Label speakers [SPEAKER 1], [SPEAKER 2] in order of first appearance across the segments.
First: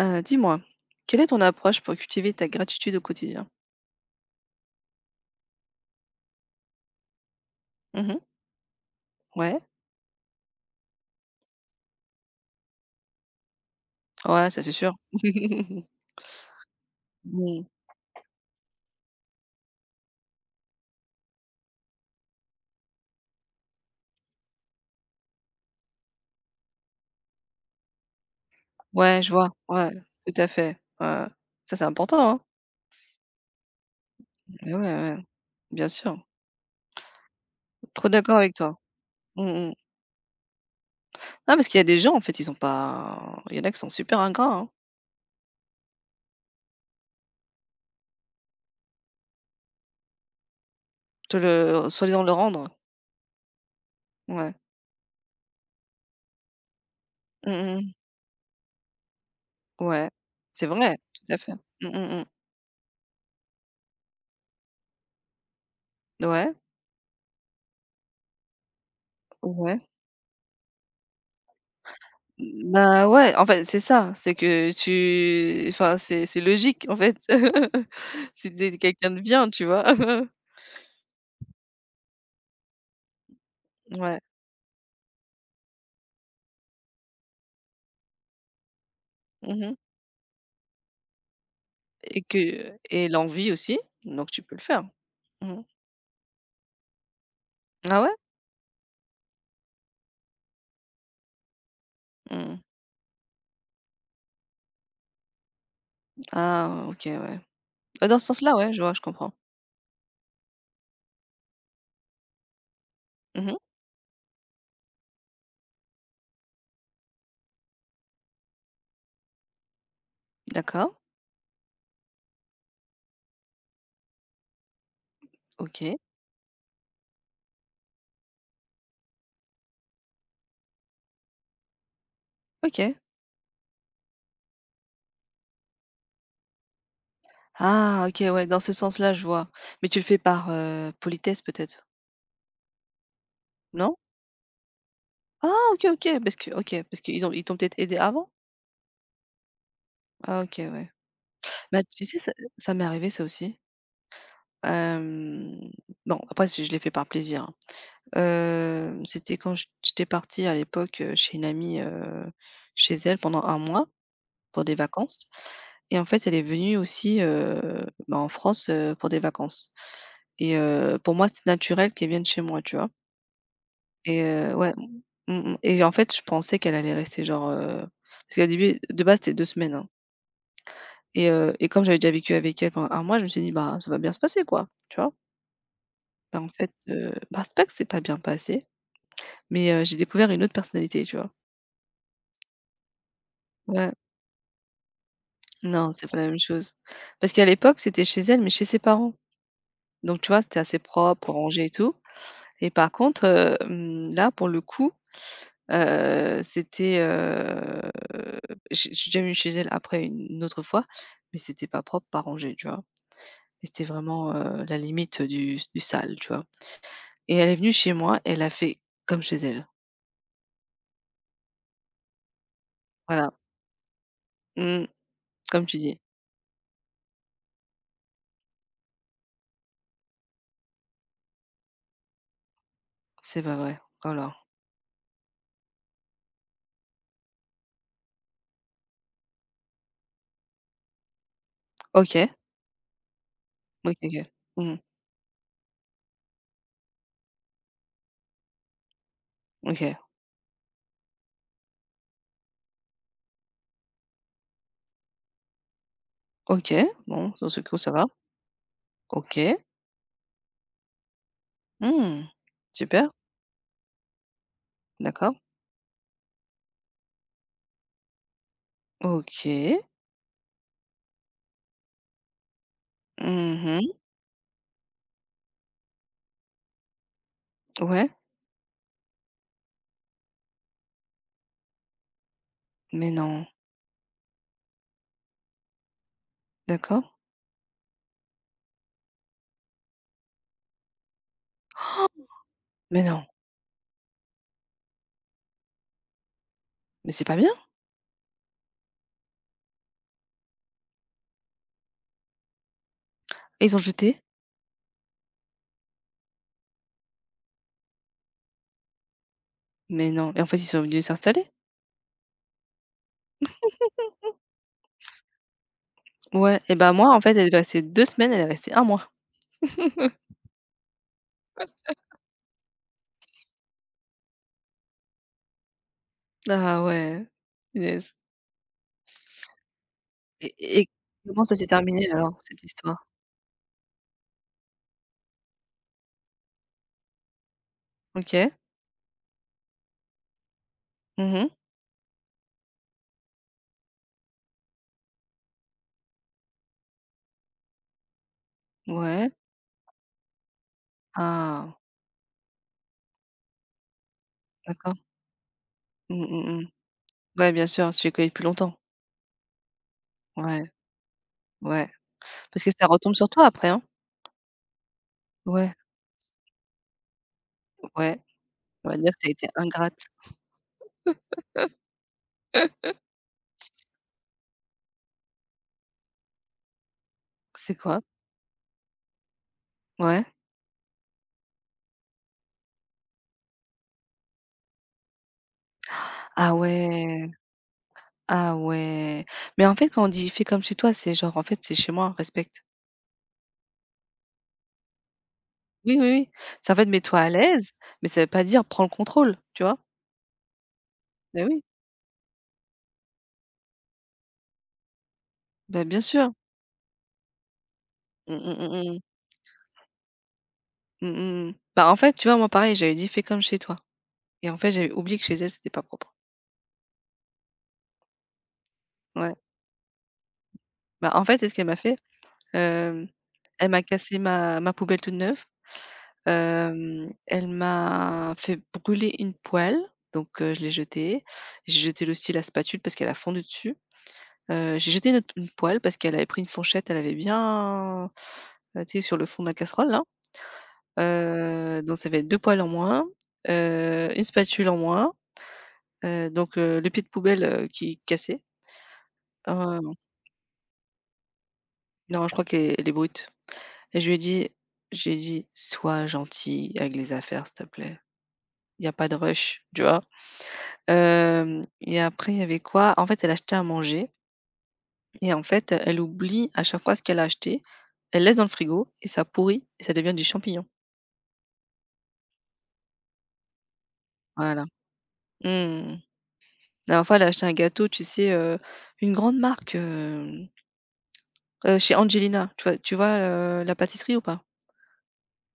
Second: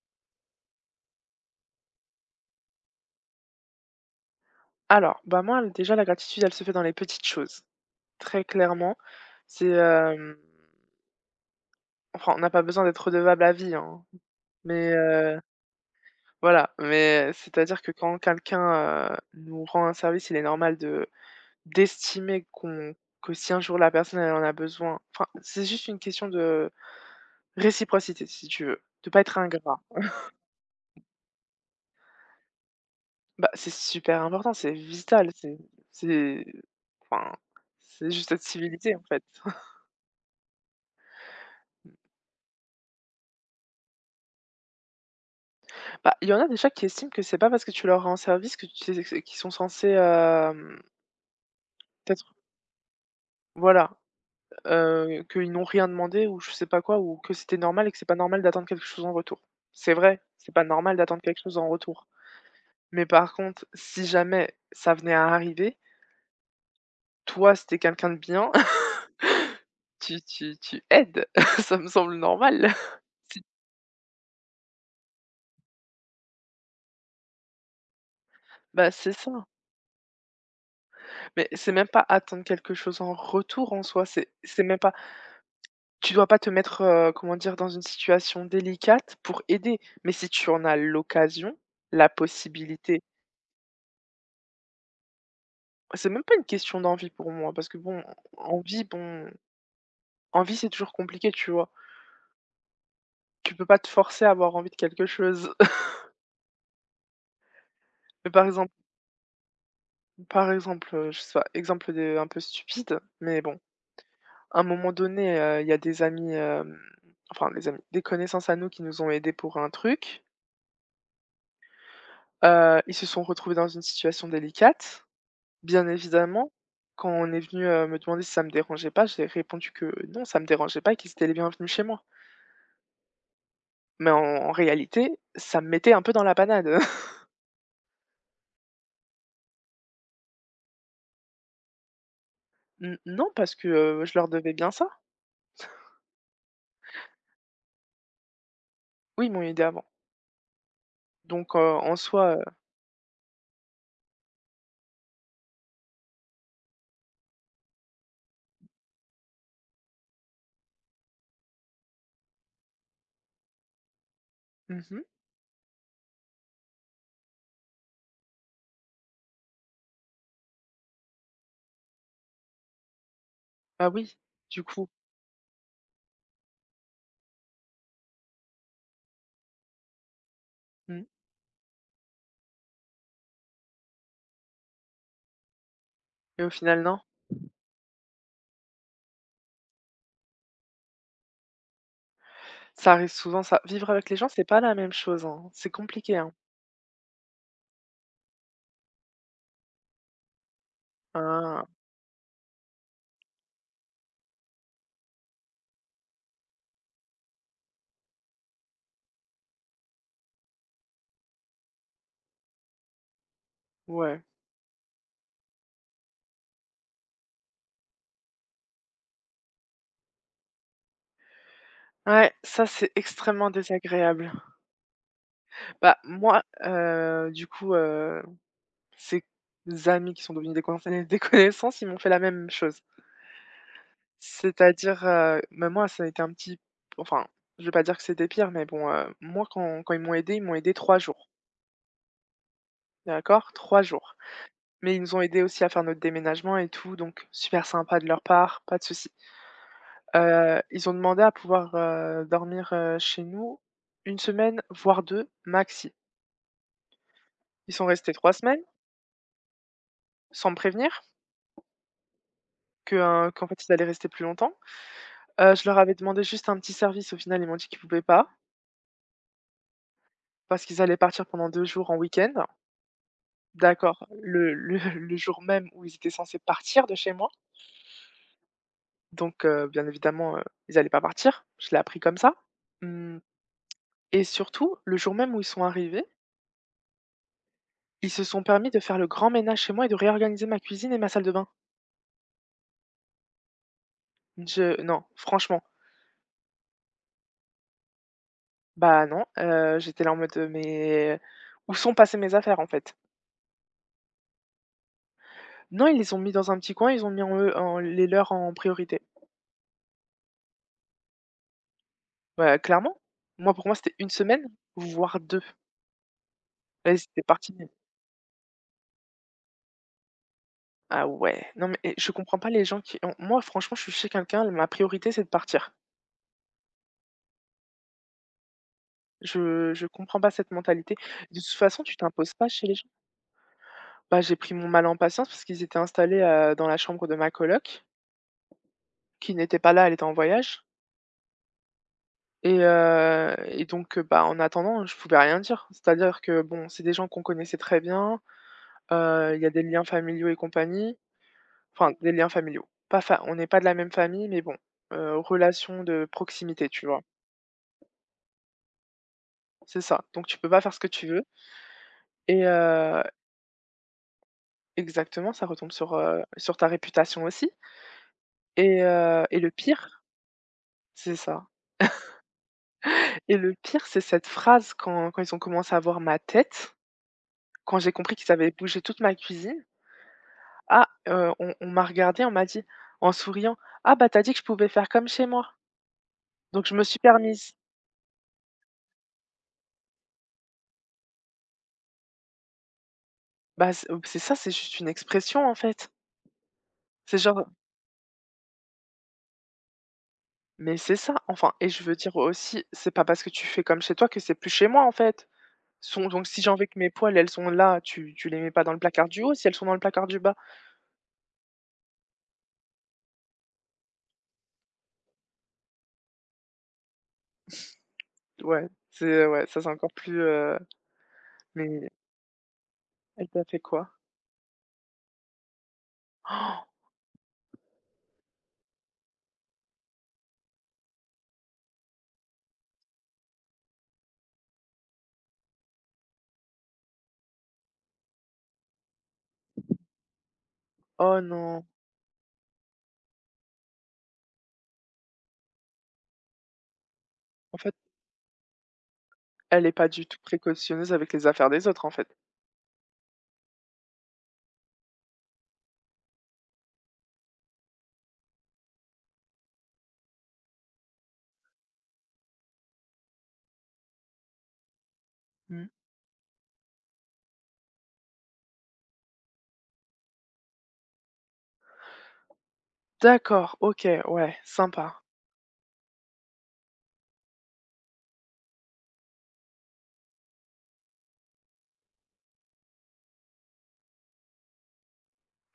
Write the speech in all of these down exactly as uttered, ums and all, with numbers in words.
[SPEAKER 1] Heu, dis-moi, quelle est ton approche pour cultiver ta gratitude au quotidien?
[SPEAKER 2] Alors, bah, moi, l déjà, la gratitude, elle se fait dans les petites choses,
[SPEAKER 1] Mmh.
[SPEAKER 2] très clairement.
[SPEAKER 1] Ouais,
[SPEAKER 2] C'est, hem, enfin, on n'a pas besoin d'être redevable à vie, hein,
[SPEAKER 1] ouais, ça c'est
[SPEAKER 2] mais
[SPEAKER 1] sûr.
[SPEAKER 2] heu, voilà, mais
[SPEAKER 1] Mmh.
[SPEAKER 2] c'est-à-dire que quand quelqu'un, heu, nous rend un service, il est normal de d'estimer qu'on que si un jour la personne, elle en a besoin, enfin, c'est juste une question de réciprocité, si tu veux, de
[SPEAKER 1] Ouais,
[SPEAKER 2] pas
[SPEAKER 1] je
[SPEAKER 2] être
[SPEAKER 1] vois,
[SPEAKER 2] ingrat.
[SPEAKER 1] ouais, tout à fait. Ouais, ouais. Ça, c'est important, hein.
[SPEAKER 2] Bah, c'est super important,
[SPEAKER 1] Beh,
[SPEAKER 2] c'est
[SPEAKER 1] ouais, ouais,
[SPEAKER 2] vital, c'est
[SPEAKER 1] bien sûr.
[SPEAKER 2] c'est enfin,
[SPEAKER 1] Trop
[SPEAKER 2] c'est juste
[SPEAKER 1] d'accord
[SPEAKER 2] être
[SPEAKER 1] avec toi.
[SPEAKER 2] civilisé, en fait.
[SPEAKER 1] Mmh mh. Ah, parce qu'il y a des gens, en fait, ils sont pas il y en a qui sont super ingrats, hein,
[SPEAKER 2] Bah, il y en a déjà qui estiment que c'est pas parce que tu leur rends service que tu sais qu'ils sont censés, hem,
[SPEAKER 1] te le soi-disant
[SPEAKER 2] peut-être,
[SPEAKER 1] le rendre.
[SPEAKER 2] voilà,
[SPEAKER 1] Ouais.
[SPEAKER 2] heu, qu'ils n'ont rien demandé ou je sais pas quoi, ou que c'était
[SPEAKER 1] Mmh
[SPEAKER 2] normal
[SPEAKER 1] mh.
[SPEAKER 2] et que c'est pas normal d'attendre quelque chose en retour. C'est
[SPEAKER 1] Ouais.
[SPEAKER 2] vrai, c'est pas
[SPEAKER 1] C'est
[SPEAKER 2] normal
[SPEAKER 1] vrai,
[SPEAKER 2] d'attendre
[SPEAKER 1] tout à
[SPEAKER 2] quelque
[SPEAKER 1] fait.
[SPEAKER 2] chose en
[SPEAKER 1] Mmh
[SPEAKER 2] retour.
[SPEAKER 1] mh mh.
[SPEAKER 2] Mais par contre, si jamais ça venait à arriver,
[SPEAKER 1] Ouais,
[SPEAKER 2] toi, si tu quelqu'un de bien,
[SPEAKER 1] ouais.
[SPEAKER 2] tu tu tu aides. Ça me semble normal.
[SPEAKER 1] Bah, ouais,
[SPEAKER 2] Si
[SPEAKER 1] en fait, c'est ça, c'est que tu enfin, c'est c'est logique, en fait. Si tu
[SPEAKER 2] bah,
[SPEAKER 1] quelqu'un
[SPEAKER 2] c'est
[SPEAKER 1] de
[SPEAKER 2] ça.
[SPEAKER 1] bien, tu vois?
[SPEAKER 2] Mais c'est même pas attendre quelque chose en retour en soi,
[SPEAKER 1] Ouais.
[SPEAKER 2] c'est c'est même pas. Tu dois pas te mettre, heu, comment dire? Dans une situation délicate pour
[SPEAKER 1] Mmh,
[SPEAKER 2] aider, mais si tu en as l'occasion, la
[SPEAKER 1] et que
[SPEAKER 2] possibilité,
[SPEAKER 1] et l'envie aussi, donc tu peux le faire. Mmh.
[SPEAKER 2] c'est même pas une question d'envie pour moi parce que
[SPEAKER 1] Ah
[SPEAKER 2] bon,
[SPEAKER 1] ouais?
[SPEAKER 2] envie, bon, envie, c'est toujours compliqué, tu vois?
[SPEAKER 1] Mmh.
[SPEAKER 2] Tu peux pas te forcer à avoir envie de quelque chose.
[SPEAKER 1] Ah, OK, ouais. Bah, dans ce
[SPEAKER 2] Mais par
[SPEAKER 1] sens-là,
[SPEAKER 2] exemple,
[SPEAKER 1] ouais, je vois, je comprends.
[SPEAKER 2] par exemple, heu, je sais pas, exemple de un peu stupide, mais
[SPEAKER 1] Mmh.
[SPEAKER 2] bon, à un moment donné, heu, il y a des amis, hem, enfin des amis, des connaissances à nous qui nous ont aidés pour un truc,
[SPEAKER 1] D'accord.
[SPEAKER 2] heu, ils se sont retrouvés dans une situation délicate. Bien
[SPEAKER 1] OK.
[SPEAKER 2] évidemment, quand on est venu, heu, me demander si ça me dérangeait pas, j'ai répondu que non, ça me dérangeait pas et qu'ils étaient les bienvenus chez moi.
[SPEAKER 1] OK.
[SPEAKER 2] Mais en en réalité, ça me mettait un peu dans la panade.
[SPEAKER 1] Ah, OK, ouais, dans ce sens-là, je vois. Mais tu le fais par, heu, politesse peut-être?
[SPEAKER 2] N non, parce que,
[SPEAKER 1] Non?
[SPEAKER 2] heu, je leur devais bien ça.
[SPEAKER 1] Ah, OK, OK, parce que OK, parce qu'ils ont ils t'ont peut-être aidé avant?
[SPEAKER 2] Oui, ils m'ont aidée avant.
[SPEAKER 1] Ah, OK, ouais.
[SPEAKER 2] Donc, heu,
[SPEAKER 1] Bah,
[SPEAKER 2] en
[SPEAKER 1] tu sais, ça
[SPEAKER 2] soi, heu
[SPEAKER 1] ça m'est arrivé ça aussi. Hem, non, après c'est je l'ai fait par plaisir, hein. Heu, c'était quand j j'étais partie à l'époque, heu, chez une amie, heu, chez elle pendant un mois pour des
[SPEAKER 2] mmh mh.
[SPEAKER 1] vacances et en fait, elle est venue aussi, heu, bah, en France, heu, pour des vacances et heu, pour moi, c'était naturel qu'elle vienne chez moi, tu vois?
[SPEAKER 2] Bah oui,
[SPEAKER 1] Et heu,
[SPEAKER 2] du
[SPEAKER 1] ouais,
[SPEAKER 2] coup.
[SPEAKER 1] mmh mh, et en fait, je pensais qu'elle allait rester genre, heu parce qu'au début, de base, c'était deux semaines, hein,
[SPEAKER 2] Mmh.
[SPEAKER 1] et heu et comme j'avais déjà vécu avec elle pendant un mois, je me suis dit: «Bah, ça va bien se passer, quoi», tu vois? Bah,
[SPEAKER 2] Et
[SPEAKER 1] en
[SPEAKER 2] au
[SPEAKER 1] fait,
[SPEAKER 2] final, non.
[SPEAKER 1] heu, bah, c'est pas que c'est pas bien passé. Mais heu, j'ai découvert une autre personnalité, tu vois?
[SPEAKER 2] Ça arrive souvent, ça. Vivre
[SPEAKER 1] Ouais,
[SPEAKER 2] avec les gens, c'est pas la même chose, hein. C'est
[SPEAKER 1] non, c'est pas
[SPEAKER 2] compliqué,
[SPEAKER 1] la
[SPEAKER 2] hein.
[SPEAKER 1] même chose. Parce qu'à l'époque, c'était chez elle, mais chez ses parents. Donc tu vois, c'était assez propre, rangé
[SPEAKER 2] Ah
[SPEAKER 1] et tout. Et par contre, heu, mmh, là, pour le coup, heu, c'était, heu, j'ai je suis déjà venue chez elle après une une autre fois, mais c'était pas propre, pas rangé, tu vois? Et c'était
[SPEAKER 2] ouais.
[SPEAKER 1] vraiment, heu, la limite du du sale, tu vois? Et elle est venue chez moi, elle a fait comme chez elle.
[SPEAKER 2] Ouais, ça, c'est
[SPEAKER 1] Voilà,
[SPEAKER 2] extrêmement désagréable.
[SPEAKER 1] mmh, comme tu dis.
[SPEAKER 2] Bah moi, heu, du coup, heu Ses amis qui sont devenus des connaissances des connaissances, ils m'ont fait la même chose.
[SPEAKER 1] C'est pas vrai. Alors.
[SPEAKER 2] C'est-à-dire, heu, même moi, ça a été un petit, enfin, je vais pas dire que c'était pire, mais bon, heu, moi, quand quand ils m'ont aidé, ils m'ont aidé trois jours,
[SPEAKER 1] OK,
[SPEAKER 2] d'accord? Trois
[SPEAKER 1] OK,
[SPEAKER 2] jours.
[SPEAKER 1] OK. Mmh.
[SPEAKER 2] Mais ils nous ont aidés aussi à faire notre déménagement et tout, donc super sympa de leur part, pas de souci.
[SPEAKER 1] OK.
[SPEAKER 2] Heu, ils ont demandé à pouvoir, heu, dormir, heu, chez nous une semaine, voire deux maxi.
[SPEAKER 1] OK, bon, dans ce
[SPEAKER 2] Ils
[SPEAKER 1] coup,
[SPEAKER 2] sont
[SPEAKER 1] ça va.
[SPEAKER 2] restés trois semaines
[SPEAKER 1] OK.
[SPEAKER 2] sans me prévenir
[SPEAKER 1] Mmh.
[SPEAKER 2] que,
[SPEAKER 1] Super,
[SPEAKER 2] heu, qu'en fait, ils allaient rester plus longtemps.
[SPEAKER 1] d'accord.
[SPEAKER 2] Heu, je leur avais demandé juste un petit service. Au final, ils m'ont dit qu'ils pouvaient pas,
[SPEAKER 1] OK.
[SPEAKER 2] parce qu'ils allaient partir pendant deux jours en week-end.
[SPEAKER 1] Mmh.
[SPEAKER 2] D'accord, le le le jour même où ils étaient censés partir de chez moi,
[SPEAKER 1] Ouais.
[SPEAKER 2] donc heu, bien évidemment, heu, ils allaient pas partir. Je l'ai appris comme ça.
[SPEAKER 1] Mais
[SPEAKER 2] Mmh.
[SPEAKER 1] non.
[SPEAKER 2] Et surtout, le jour même où ils sont arrivés,
[SPEAKER 1] D'accord.
[SPEAKER 2] ils se sont permis de faire le grand ménage chez moi et de réorganiser ma cuisine et ma salle de bain.
[SPEAKER 1] Mais non.
[SPEAKER 2] Je Non, franchement,
[SPEAKER 1] Mais c'est pas bien.
[SPEAKER 2] bah, non, heu, j'étais là en mode: «Euh, mais où sont passées mes affaires, en fait?
[SPEAKER 1] Et ils ont jeté?
[SPEAKER 2] Non, ils les ont mis dans un petit coin, ils ont mis en eux, en les leurs, en priorité.
[SPEAKER 1] Mais non. Et en fait, ils sont venus s'installer?
[SPEAKER 2] Bah, clairement. Moi, pour moi, c'était une semaine, voire deux.
[SPEAKER 1] Ouais, et bah,
[SPEAKER 2] Vas-y,
[SPEAKER 1] moi, en
[SPEAKER 2] c'était
[SPEAKER 1] fait, elle est
[SPEAKER 2] parti.
[SPEAKER 1] restée deux semaines, elle est restée un mois.
[SPEAKER 2] Ah ouais, non, mais et je comprends pas les gens qui ont, moi, franchement, je suis chez quelqu'un, ma priorité, c'est de partir.
[SPEAKER 1] Ah ouais, punaise.
[SPEAKER 2] Je je comprends pas cette
[SPEAKER 1] Et et
[SPEAKER 2] mentalité. De
[SPEAKER 1] comment
[SPEAKER 2] toute
[SPEAKER 1] ça s'est
[SPEAKER 2] façon, tu
[SPEAKER 1] terminé
[SPEAKER 2] t'imposes
[SPEAKER 1] alors,
[SPEAKER 2] pas
[SPEAKER 1] cette
[SPEAKER 2] chez les gens.
[SPEAKER 1] histoire?
[SPEAKER 2] Bah, j'ai pris mon mal en patience parce qu'ils étaient installés, heu, dans la chambre de ma coloc,
[SPEAKER 1] OK.
[SPEAKER 2] qui n'était pas là, elle était en voyage,
[SPEAKER 1] Mmh.
[SPEAKER 2] et heu et donc, heu, bah, en attendant, je pouvais rien dire. C'est-à-dire que, bon, c'est des gens qu'on connaissait très bien,
[SPEAKER 1] Ouais.
[SPEAKER 2] heu, il y a des liens familiaux et compagnie.
[SPEAKER 1] Ah,
[SPEAKER 2] Enfin, des liens familiaux. Pas fa on n'est pas de la même famille, mais bon,
[SPEAKER 1] d'accord.
[SPEAKER 2] heu, relation de
[SPEAKER 1] Mmh, mmh mh.
[SPEAKER 2] proximité, tu vois?
[SPEAKER 1] Ouais, bien sûr, tu les connais depuis longtemps.
[SPEAKER 2] C'est ça. Donc tu peux pas
[SPEAKER 1] Ouais,
[SPEAKER 2] faire ce que tu veux,
[SPEAKER 1] ouais.
[SPEAKER 2] et
[SPEAKER 1] Parce que ça
[SPEAKER 2] heu
[SPEAKER 1] retombe sur toi après, hein?
[SPEAKER 2] exactement, ça retombe
[SPEAKER 1] Ouais.
[SPEAKER 2] sur, heu, sur ta réputation aussi,
[SPEAKER 1] Ouais,
[SPEAKER 2] et
[SPEAKER 1] on va dire que
[SPEAKER 2] heu
[SPEAKER 1] tu as
[SPEAKER 2] et
[SPEAKER 1] été
[SPEAKER 2] le
[SPEAKER 1] ingrate.
[SPEAKER 2] pire, c'est ça, et le pire, c'est cette phrase quand quand ils ont commencé à voir ma tête,
[SPEAKER 1] C'est
[SPEAKER 2] quand j'ai
[SPEAKER 1] quoi?
[SPEAKER 2] compris qu'ils avaient bougé toute ma cuisine.
[SPEAKER 1] Ouais.
[SPEAKER 2] Ah, heu, on on m'a regardé, on m'a dit, en souriant: «Ah bah, t'as dit que je pouvais faire comme chez moi».
[SPEAKER 1] Ah
[SPEAKER 2] Donc je me suis
[SPEAKER 1] ouais,
[SPEAKER 2] permise.
[SPEAKER 1] ah ouais. Mais en fait, quand on dit: «Fais comme chez toi», c'est genre, en fait, c'est chez moi, respecte.
[SPEAKER 2] Bah, c'est c'est ça, c'est juste une expression, en fait.
[SPEAKER 1] Oui, oui, oui. C'est, en fait, mets-toi
[SPEAKER 2] C'est
[SPEAKER 1] à
[SPEAKER 2] genre
[SPEAKER 1] l'aise, mais ça veut pas dire prends le contrôle, tu vois?
[SPEAKER 2] Mais c'est ça,
[SPEAKER 1] Ben
[SPEAKER 2] enfin,
[SPEAKER 1] oui.
[SPEAKER 2] et je veux dire aussi, c'est pas parce que tu fais comme chez toi que c'est plus chez moi, en fait.
[SPEAKER 1] Ben bien
[SPEAKER 2] Sont donc,
[SPEAKER 1] sûr.
[SPEAKER 2] si j'ai envie que mes poils, elles sont là, tu tu les
[SPEAKER 1] Mmh
[SPEAKER 2] mets
[SPEAKER 1] mh,
[SPEAKER 2] pas dans le
[SPEAKER 1] mmh mh.
[SPEAKER 2] placard du haut si elles sont dans le placard du bas.
[SPEAKER 1] Mmh mh, mmh. Bah, en fait, tu vois, moi pareil, j'avais dit: «Fais comme chez toi» et en fait, j'avais oublié que chez elle, c'était pas propre.
[SPEAKER 2] Ouais, c'est,
[SPEAKER 1] Ouais.
[SPEAKER 2] ouais, ça, c'est encore plus, heu
[SPEAKER 1] Bah, en fait, tu ce qu'elle
[SPEAKER 2] mais
[SPEAKER 1] m'a fait? Hem,
[SPEAKER 2] elle t'a fait
[SPEAKER 1] elle m'a
[SPEAKER 2] quoi?
[SPEAKER 1] cassé ma ma poubelle toute neuve. Hem, elle m'a fait brûler une poêle, donc heu, je l'ai jetée. J'ai jeté aussi la spatule parce qu'elle a fondu dessus. Heu, j'ai jeté une autre une poêle parce qu'elle avait pris une fourchette, elle avait bien, heu, tu sais, sur le fond de la casserole là.
[SPEAKER 2] Oh non!
[SPEAKER 1] Heu, donc ça fait deux poêles en moins, heu, une spatule en moins, heu, donc heu, le pied de poubelle,
[SPEAKER 2] En
[SPEAKER 1] heu,
[SPEAKER 2] fait,
[SPEAKER 1] qui est cassé.
[SPEAKER 2] elle est pas
[SPEAKER 1] Heu,
[SPEAKER 2] du tout précautionneuse avec les affaires des autres, en fait.
[SPEAKER 1] non, je crois qu'elle est elle est brute, et je lui ai dit je lui ai dit: «Sois gentil avec les affaires, s'il te plaît. Il n'y a pas de rush», tu vois? Hem et après, il y avait quoi? En fait, elle achetait à manger, et en
[SPEAKER 2] Mmh.
[SPEAKER 1] fait, elle oublie à chaque fois ce qu'elle a acheté. Elle laisse dans le frigo et ça pourrit et ça devient des champignons.
[SPEAKER 2] D'accord, OK, ouais,
[SPEAKER 1] Voilà.
[SPEAKER 2] sympa.
[SPEAKER 1] Mmh. La dernière fois, elle a acheté un gâteau, tu sais, heu, une grande marque, hem, heu, chez Angelina. Tu vois tu vois, heu, la pâtisserie ou pas?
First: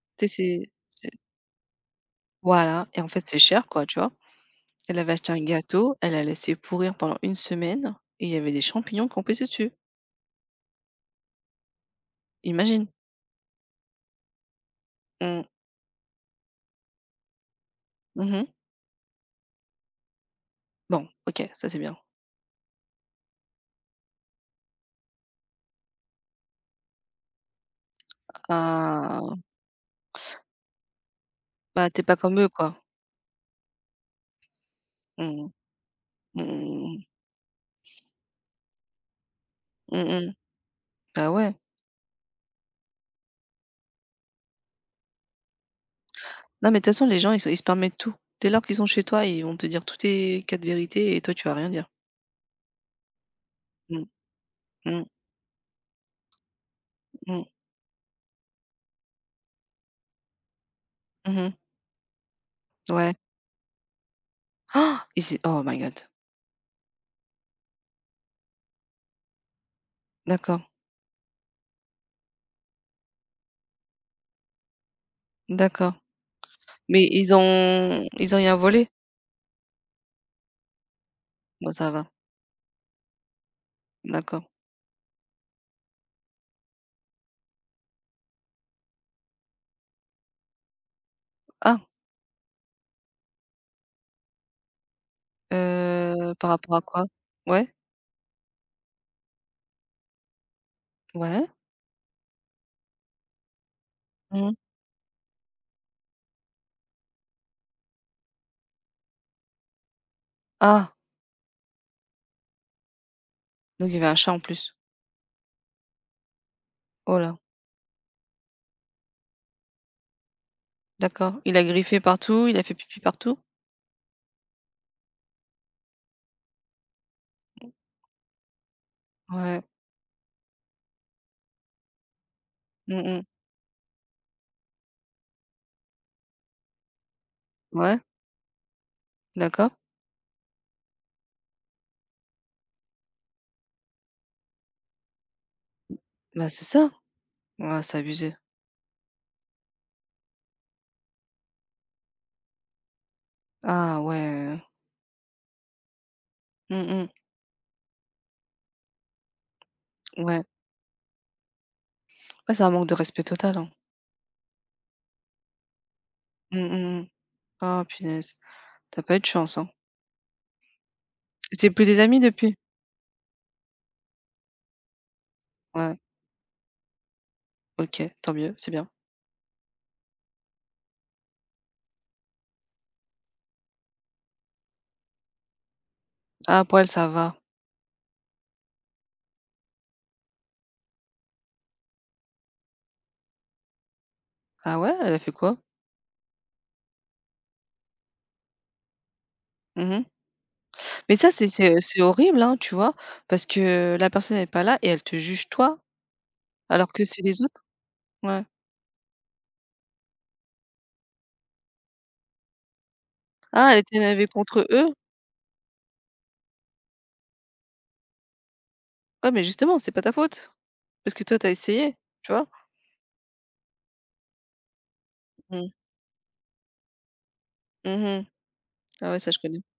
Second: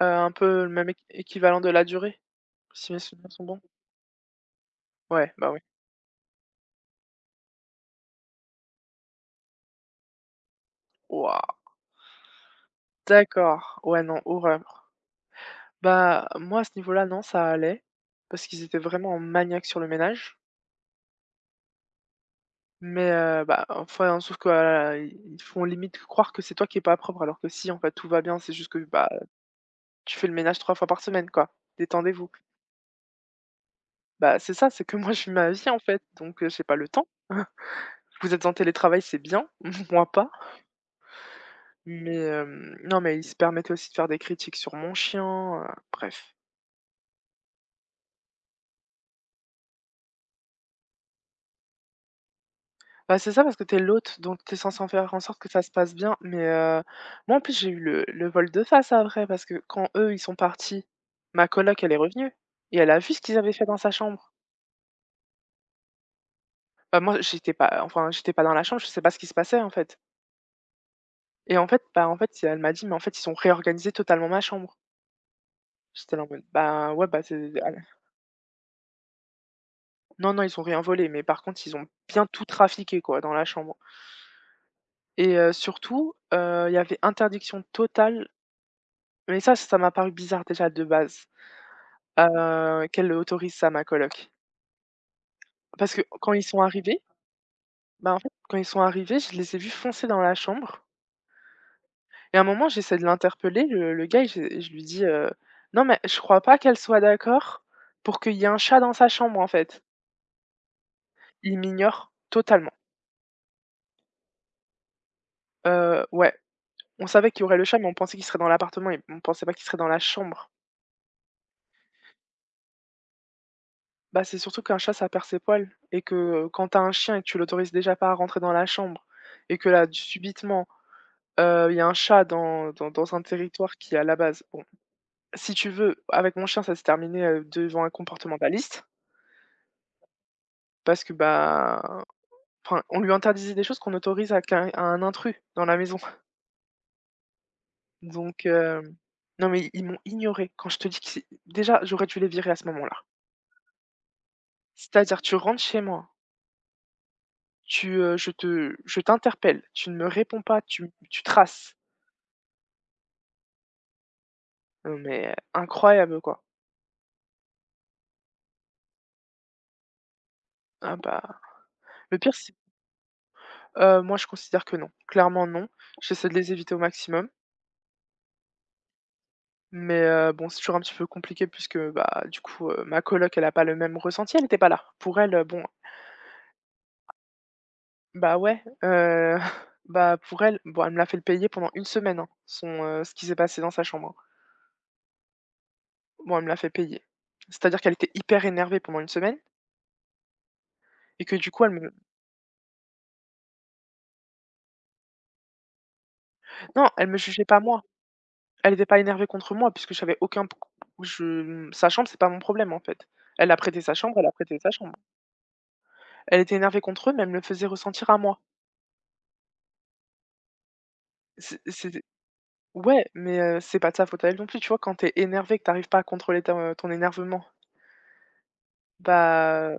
[SPEAKER 2] Heu,
[SPEAKER 1] Tu
[SPEAKER 2] un
[SPEAKER 1] sais,
[SPEAKER 2] peu le même éq
[SPEAKER 1] c'est c'est
[SPEAKER 2] équivalent de la durée,
[SPEAKER 1] voilà,
[SPEAKER 2] si mes
[SPEAKER 1] et en fait,
[SPEAKER 2] souvenirs
[SPEAKER 1] c'est
[SPEAKER 2] sont bons?
[SPEAKER 1] cher, quoi, tu vois? Elle avait acheté
[SPEAKER 2] Ouais,
[SPEAKER 1] un
[SPEAKER 2] bah oui.
[SPEAKER 1] gâteau, elle l'a laissé pourrir pendant une semaine et il y avait des champignons campés dessus.
[SPEAKER 2] Waouh!
[SPEAKER 1] Imagine.
[SPEAKER 2] D'accord, ouais, non, horreur.
[SPEAKER 1] Mmh.
[SPEAKER 2] Bah, moi, à ce niveau-là, non, ça allait, parce
[SPEAKER 1] Mmh.
[SPEAKER 2] qu'ils étaient vraiment en maniaque sur le ménage.
[SPEAKER 1] Bon, OK, ça, c'est bien.
[SPEAKER 2] Mais, heu, bah, enfin, sauf que, heu, i ils font limite croire que c'est toi qui es pas propre, alors que si, en fait, tout va bien, c'est juste que, bah,
[SPEAKER 1] Ah.
[SPEAKER 2] tu fais le ménage trois fois par semaine, quoi.
[SPEAKER 1] Bah, t'es pas
[SPEAKER 2] Détendez-vous.
[SPEAKER 1] comme eux, quoi.
[SPEAKER 2] Bah, c'est ça, c'est que moi, je vis
[SPEAKER 1] Mmh mh.
[SPEAKER 2] ma vie, en fait,
[SPEAKER 1] Mmh
[SPEAKER 2] donc, heu, j'ai
[SPEAKER 1] mh,
[SPEAKER 2] pas le
[SPEAKER 1] mmh.
[SPEAKER 2] temps. Vous êtes en télétravail, c'est bien, moi pas.
[SPEAKER 1] Mmh. Bah, ouais.
[SPEAKER 2] Mais, hem, non, mais ils se permettaient aussi de faire des critiques sur mon chien, heu, bref.
[SPEAKER 1] Non, mais de toute façon, les gens, ils se ils se permettent tout. Dès lors qu'ils sont chez toi, ils vont te dire toutes tes quatre vérités et toi, tu vas rien dire.
[SPEAKER 2] Bah, c'est ça parce que t'es es
[SPEAKER 1] Mmh.
[SPEAKER 2] l'hôte, donc t'es censé en
[SPEAKER 1] Mmh.
[SPEAKER 2] faire en sorte que ça se passe bien. Mais heu, moi, en
[SPEAKER 1] Mmh.
[SPEAKER 2] plus, j'ai eu le le vol de face après parce que quand eux, ils sont partis,
[SPEAKER 1] Mmh
[SPEAKER 2] ma
[SPEAKER 1] mh.
[SPEAKER 2] coloc, elle est revenue et elle a vu
[SPEAKER 1] Ouais.
[SPEAKER 2] ce qu'ils avaient fait dans sa chambre.
[SPEAKER 1] Ah, Ils é oh my god.
[SPEAKER 2] Bah, moi, j'étais pas, enfin, j'étais pas dans la chambre, je sais pas ce qui se passait, en fait,
[SPEAKER 1] D'accord,
[SPEAKER 2] et en fait, bah, en fait, si, elle m'a dit: «Mais en fait, ils ont réorganisé totalement ma chambre».
[SPEAKER 1] d'accord.
[SPEAKER 2] J'étais là en mode: «Bah, ouais,
[SPEAKER 1] Mais
[SPEAKER 2] bah,
[SPEAKER 1] ils
[SPEAKER 2] c'est» ah,
[SPEAKER 1] ont ils ont rien volé?
[SPEAKER 2] non, non, ils ont rien volé, mais par contre,
[SPEAKER 1] Bon,
[SPEAKER 2] ils ont
[SPEAKER 1] ça va.
[SPEAKER 2] bien tout trafiqué, quoi, dans la chambre,
[SPEAKER 1] D'accord.
[SPEAKER 2] et heu, surtout, heu, il y avait interdiction totale, mais ça, ça m'a paru bizarre déjà de base.
[SPEAKER 1] Ah,
[SPEAKER 2] Heu, qu'elle autorise ça, à ma coloc. Parce que quand
[SPEAKER 1] heu,
[SPEAKER 2] ils
[SPEAKER 1] par
[SPEAKER 2] sont
[SPEAKER 1] rapport à
[SPEAKER 2] arrivés,
[SPEAKER 1] quoi? Ouais?
[SPEAKER 2] bah, en fait, quand ils sont arrivés, je les ai vus foncer dans la chambre,
[SPEAKER 1] Ouais.
[SPEAKER 2] et à un moment, j'essaie de l'interpeller, le le gars, et je
[SPEAKER 1] Mmh.
[SPEAKER 2] et je lui dis, heu: «Non, mais je crois pas qu'elle soit d'accord pour qu'il y ait un chat dans sa chambre, en fait».
[SPEAKER 1] Ah,
[SPEAKER 2] Il m'ignore totalement.
[SPEAKER 1] donc il y avait un chat en plus.
[SPEAKER 2] Heu, ouais, on
[SPEAKER 1] Oh
[SPEAKER 2] savait
[SPEAKER 1] là,
[SPEAKER 2] qu'il y aurait le chat, mais on pensait qu'il serait dans l'appartement et on pensait pas qu'il serait dans la chambre.
[SPEAKER 1] d'accord. Il a griffé partout, il a fait pipi partout?
[SPEAKER 2] Bah, c'est surtout qu'un chat, ça perd ses poils et que, heu, quand t'as un chien et que tu l'autorises déjà pas à rentrer dans la chambre, et
[SPEAKER 1] Ouais.
[SPEAKER 2] que là, d subitement. Heu, il y a un chat dans dans
[SPEAKER 1] Mmh
[SPEAKER 2] dans un
[SPEAKER 1] mh.
[SPEAKER 2] territoire qui, à la base, bon, si tu veux, avec mon chien, ça s'est terminé, heu, devant un
[SPEAKER 1] Ouais,
[SPEAKER 2] comportementaliste
[SPEAKER 1] d'accord.
[SPEAKER 2] parce que, bah, enfin, on lui interdisait des choses qu'on autorise à qu'un à un intrus dans la maison.
[SPEAKER 1] Bah, c'est ça. Ouais, c'est abusé.
[SPEAKER 2] Donc, hem, non, mais ils m'ont ignoré. Quand je te dis que c'est déjà, j'aurais dû les virer à ce moment-là.
[SPEAKER 1] Ah ouais.
[SPEAKER 2] C'est-à-dire, tu rentres chez moi,
[SPEAKER 1] Mmh mh.
[SPEAKER 2] tu, heu, je te je t'interpelle, tu ne me réponds
[SPEAKER 1] Ouais.
[SPEAKER 2] pas, tu tu traces.
[SPEAKER 1] Ouais, c'est un manque de respect total, hein.
[SPEAKER 2] Non, mais euh, incroyable, quoi.
[SPEAKER 1] Mmh mh, mmh. Ah, punaise. T'as pas eu de chance, hein.
[SPEAKER 2] Ah bah,
[SPEAKER 1] C'est plus des
[SPEAKER 2] le
[SPEAKER 1] amis
[SPEAKER 2] pire c'est
[SPEAKER 1] depuis?
[SPEAKER 2] Heu, moi, je considère que non. Clairement non.
[SPEAKER 1] Ouais.
[SPEAKER 2] J'essaie de les éviter au maximum,
[SPEAKER 1] OK, tant mieux, c'est bien.
[SPEAKER 2] mais heu, bon, c'est toujours un petit peu compliqué puisque, bah, du coup, heu, ma coloc, elle a pas le même ressenti, elle n'était pas là. Pour elle, heu, bon,
[SPEAKER 1] Ah, pour elle, ça va.
[SPEAKER 2] bah, ouais, heu, bah, pour elle, bon, elle me l'a fait payer pendant une semaine, hein, son, heu, ce qui s'est passé dans sa chambre, hein.
[SPEAKER 1] Ah ouais? Elle a fait quoi?
[SPEAKER 2] Bon, elle me l'a fait payer. C'est-à-dire qu'elle était hyper énervée pendant une semaine,
[SPEAKER 1] Mmh mh. Mais
[SPEAKER 2] et
[SPEAKER 1] ça,
[SPEAKER 2] que
[SPEAKER 1] c'est
[SPEAKER 2] du coup, elle
[SPEAKER 1] c'est,
[SPEAKER 2] me
[SPEAKER 1] c'est horrible, hein, tu vois? Parce que la personne n'est pas là et elle te juge toi,
[SPEAKER 2] non,
[SPEAKER 1] alors que
[SPEAKER 2] elle me
[SPEAKER 1] c'est les
[SPEAKER 2] jugeait pas,
[SPEAKER 1] autres.
[SPEAKER 2] moi.
[SPEAKER 1] Ouais.
[SPEAKER 2] Elle était pas énervée contre moi puisque j'avais aucun p je sa chambre, c'est pas mon problème, en fait. Elle a
[SPEAKER 1] Ah, elle
[SPEAKER 2] prêté sa
[SPEAKER 1] était
[SPEAKER 2] chambre, elle
[SPEAKER 1] énervée
[SPEAKER 2] a prêté
[SPEAKER 1] contre
[SPEAKER 2] sa
[SPEAKER 1] eux?
[SPEAKER 2] chambre. Elle était énervée contre eux, mais elle me le faisait ressentir à moi.
[SPEAKER 1] Ouais, mais justement, c'est pas ta faute, parce que toi, t'as
[SPEAKER 2] C'est
[SPEAKER 1] essayé,
[SPEAKER 2] c'était
[SPEAKER 1] tu vois?
[SPEAKER 2] ouais, mais heu, c'est pas de sa faute à elle non plus, tu vois? Quand t'es énervé, que
[SPEAKER 1] Mm.
[SPEAKER 2] t'arrives pas à contrôler ton ton énervement,
[SPEAKER 1] Mmh. Ah ouais, ça je connais.
[SPEAKER 2] bah,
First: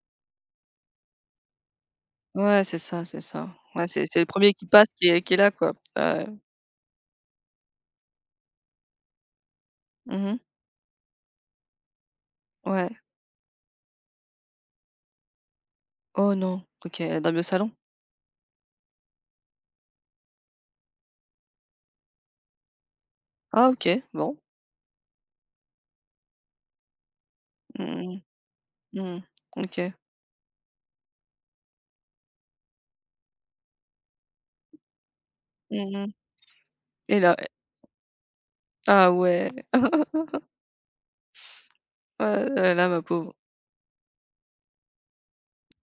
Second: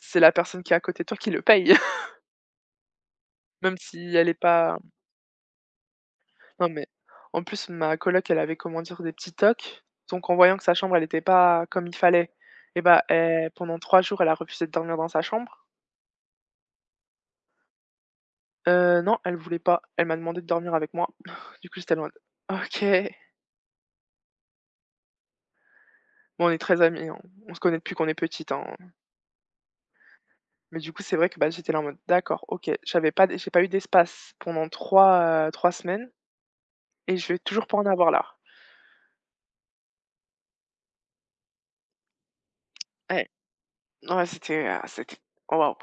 [SPEAKER 2] c'est la personne qui est à côté de toi qui le paye,
[SPEAKER 1] Ouais, c'est ça, c'est ça.
[SPEAKER 2] même
[SPEAKER 1] Ouais,
[SPEAKER 2] si
[SPEAKER 1] c'est c'est le
[SPEAKER 2] elle est
[SPEAKER 1] premier qui
[SPEAKER 2] pas,
[SPEAKER 1] passe qui est qui est là, quoi. Ouais.
[SPEAKER 2] non, mais en plus, ma coloc, elle avait, comment dire, des petits tocs, donc en
[SPEAKER 1] Mmh.
[SPEAKER 2] voyant que sa chambre, elle était pas comme il fallait, et
[SPEAKER 1] Ouais.
[SPEAKER 2] bah, eh, pendant trois jours, elle a refusé de dormir dans sa chambre.
[SPEAKER 1] Oh non, OK, elle dormi au salon?
[SPEAKER 2] Heu, non, elle voulait pas. Elle m'a demandé de dormir avec moi. Du coup, j'étais loin. «OK».
[SPEAKER 1] Ah OK, bon.
[SPEAKER 2] Bon, on est très amis, hein. On se connaît depuis qu'on est
[SPEAKER 1] Mmh
[SPEAKER 2] petite, hein.
[SPEAKER 1] mh. Mmh. OK.
[SPEAKER 2] Mais du coup, c'est vrai que, bah, j'étais là en mode: «D'accord, OK, j'avais pas d j'ai pas eu d'espace pendant trois, heu, trois semaines
[SPEAKER 1] Mmh.
[SPEAKER 2] et
[SPEAKER 1] Et
[SPEAKER 2] je
[SPEAKER 1] là,
[SPEAKER 2] vais toujours pas en avoir là».
[SPEAKER 1] ah ouais, ah là là, ma
[SPEAKER 2] Ouais,
[SPEAKER 1] pauvre.
[SPEAKER 2] ouais, c'était, heu, c'était oh, waouh!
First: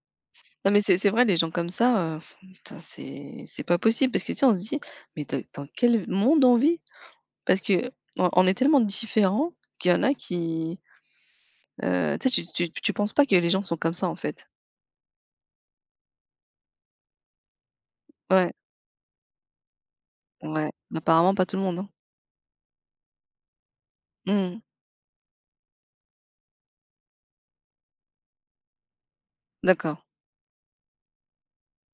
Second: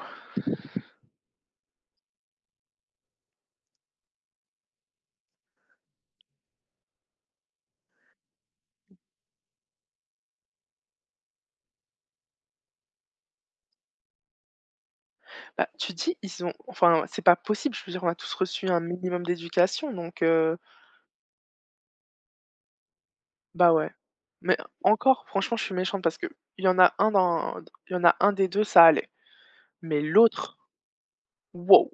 [SPEAKER 1] Non mais c'est c'est vrai, les gens comme ça, heu, putain, c'est c'est pas possible, parce que tu sais, on se dit: «Mais dans dans quel monde on vit?», parce que on on est tellement différents qu'il y en a qui, heu, tu sais, tu tu tu penses pas que les gens sont comme ça, en fait.
[SPEAKER 2] Bah, tu dis, ils ont, enfin, c'est pas possible, je veux dire, on a tous
[SPEAKER 1] Ouais,
[SPEAKER 2] reçu un minimum d'éducation, donc heu,
[SPEAKER 1] ouais. Apparemment pas tout le monde, hein.
[SPEAKER 2] bah, ouais. Mais
[SPEAKER 1] Mmh.
[SPEAKER 2] encore, franchement, je suis méchante parce que il y en a un dans il y en a un des deux, ça allait,
[SPEAKER 1] D'accord.
[SPEAKER 2] mais l'autre, waouh!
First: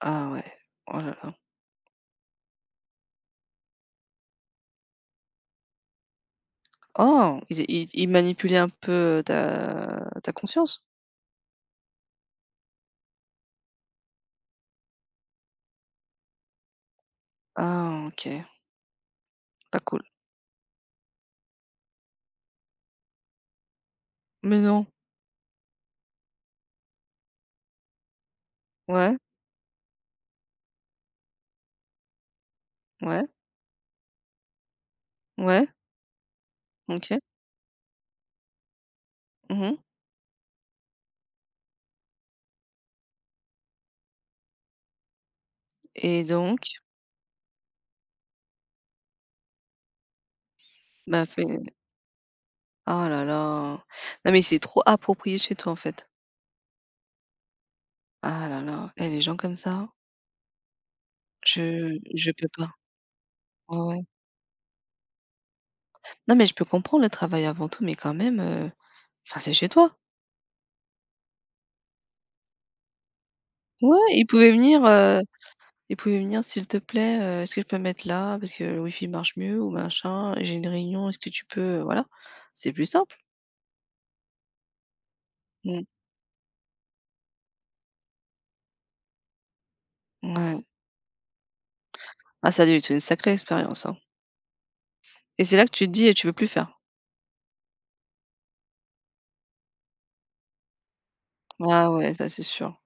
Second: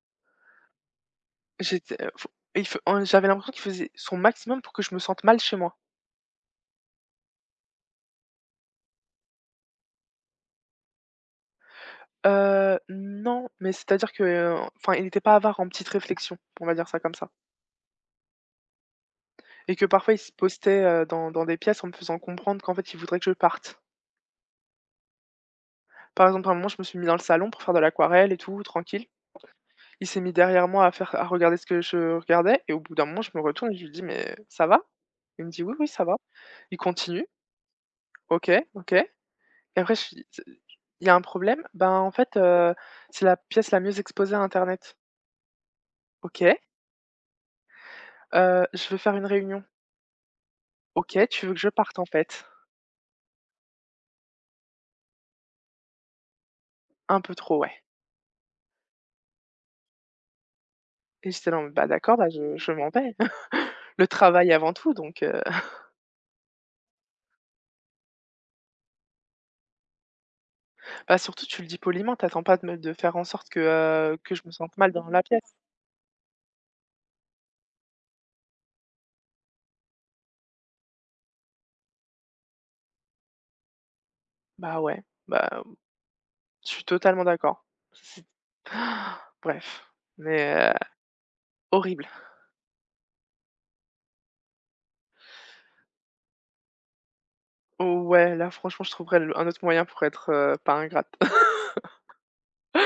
[SPEAKER 1] Ah ouais. Oh là là.
[SPEAKER 2] J'étais, heu, f il fe j'avais l'impression qu'il faisait son maximum pour que je me sente mal chez moi.
[SPEAKER 1] Oh! Ils é ils ils manipulaient un peu, ta ta conscience?
[SPEAKER 2] Heu, non, mais c'est-à-dire que, heu, enfin, il n'était pas avare en petites réflexions, on va dire ça comme ça,
[SPEAKER 1] Ah, OK.
[SPEAKER 2] et
[SPEAKER 1] Pas
[SPEAKER 2] que
[SPEAKER 1] cool.
[SPEAKER 2] parfois il se postait, heu, dans dans des pièces en me faisant comprendre qu'en fait il voudrait que je parte.
[SPEAKER 1] Mais non.
[SPEAKER 2] Par exemple, à un moment, je me suis mis dans le salon pour faire de l'aquarelle et tout, tranquille.
[SPEAKER 1] Ouais,
[SPEAKER 2] Il s'est mis derrière moi à faire à regarder ce que je regardais, et au bout d'un moment,
[SPEAKER 1] ouais,
[SPEAKER 2] je me retourne et je lui dis: «Mais ça va?» Il me dit:
[SPEAKER 1] ouais,
[SPEAKER 2] «Oui, oui, ça va». Il
[SPEAKER 1] OK.
[SPEAKER 2] continue, OK, OK, et
[SPEAKER 1] Mmh.
[SPEAKER 2] après je lui dis: il y a un problème? Ben, en fait, heu, c'est la pièce la mieux exposée à internet».
[SPEAKER 1] Et
[SPEAKER 2] «OK,
[SPEAKER 1] donc?
[SPEAKER 2] heu, je veux faire une réunion». OK,
[SPEAKER 1] Bah
[SPEAKER 2] tu veux que
[SPEAKER 1] fais
[SPEAKER 2] je parte, en fait?
[SPEAKER 1] oh là là. Non mais c'est trop approprié chez toi, en fait.
[SPEAKER 2] Un peu trop, ouais.
[SPEAKER 1] Ah là là. Et les gens comme ça,
[SPEAKER 2] Et j'étais là:
[SPEAKER 1] je
[SPEAKER 2] «Bah, d'accord, bah,
[SPEAKER 1] je peux
[SPEAKER 2] je
[SPEAKER 1] pas.
[SPEAKER 2] je m'en vais.
[SPEAKER 1] Ouais, ouais.
[SPEAKER 2] Le travail avant tout», donc heu,
[SPEAKER 1] Non mais je peux comprendre le travail avant tout, mais quand même, heu, enfin c'est chez toi.
[SPEAKER 2] bah, surtout tu le dis poliment, t'attends pas de me de faire en sorte que,
[SPEAKER 1] Ouais,
[SPEAKER 2] heu,
[SPEAKER 1] ils
[SPEAKER 2] que je me
[SPEAKER 1] pouvaient
[SPEAKER 2] sente
[SPEAKER 1] venir,
[SPEAKER 2] mal dans
[SPEAKER 1] heu
[SPEAKER 2] la pièce.
[SPEAKER 1] Et pouvez venir s'il te plaît, heu, est-ce que je peux me mettre là parce que le wifi marche mieux ou machin, j'ai une réunion, est-ce que tu peux, euh, voilà? C'est plus simple.
[SPEAKER 2] Bah, ouais, bah,
[SPEAKER 1] Mmh,
[SPEAKER 2] je suis totalement d'accord. C'est bref,
[SPEAKER 1] ouais.
[SPEAKER 2] mais heu, horrible.
[SPEAKER 1] Ah, ça a dû être une sacrée expérience, hein. Et c'est là que tu te dis: eh, «Tu veux plus faire».
[SPEAKER 2] Oh, ouais, là franchement, je trouverais le un autre moyen pour être, heu, pas ingrate.
[SPEAKER 1] Ah ouais, ça c'est sûr.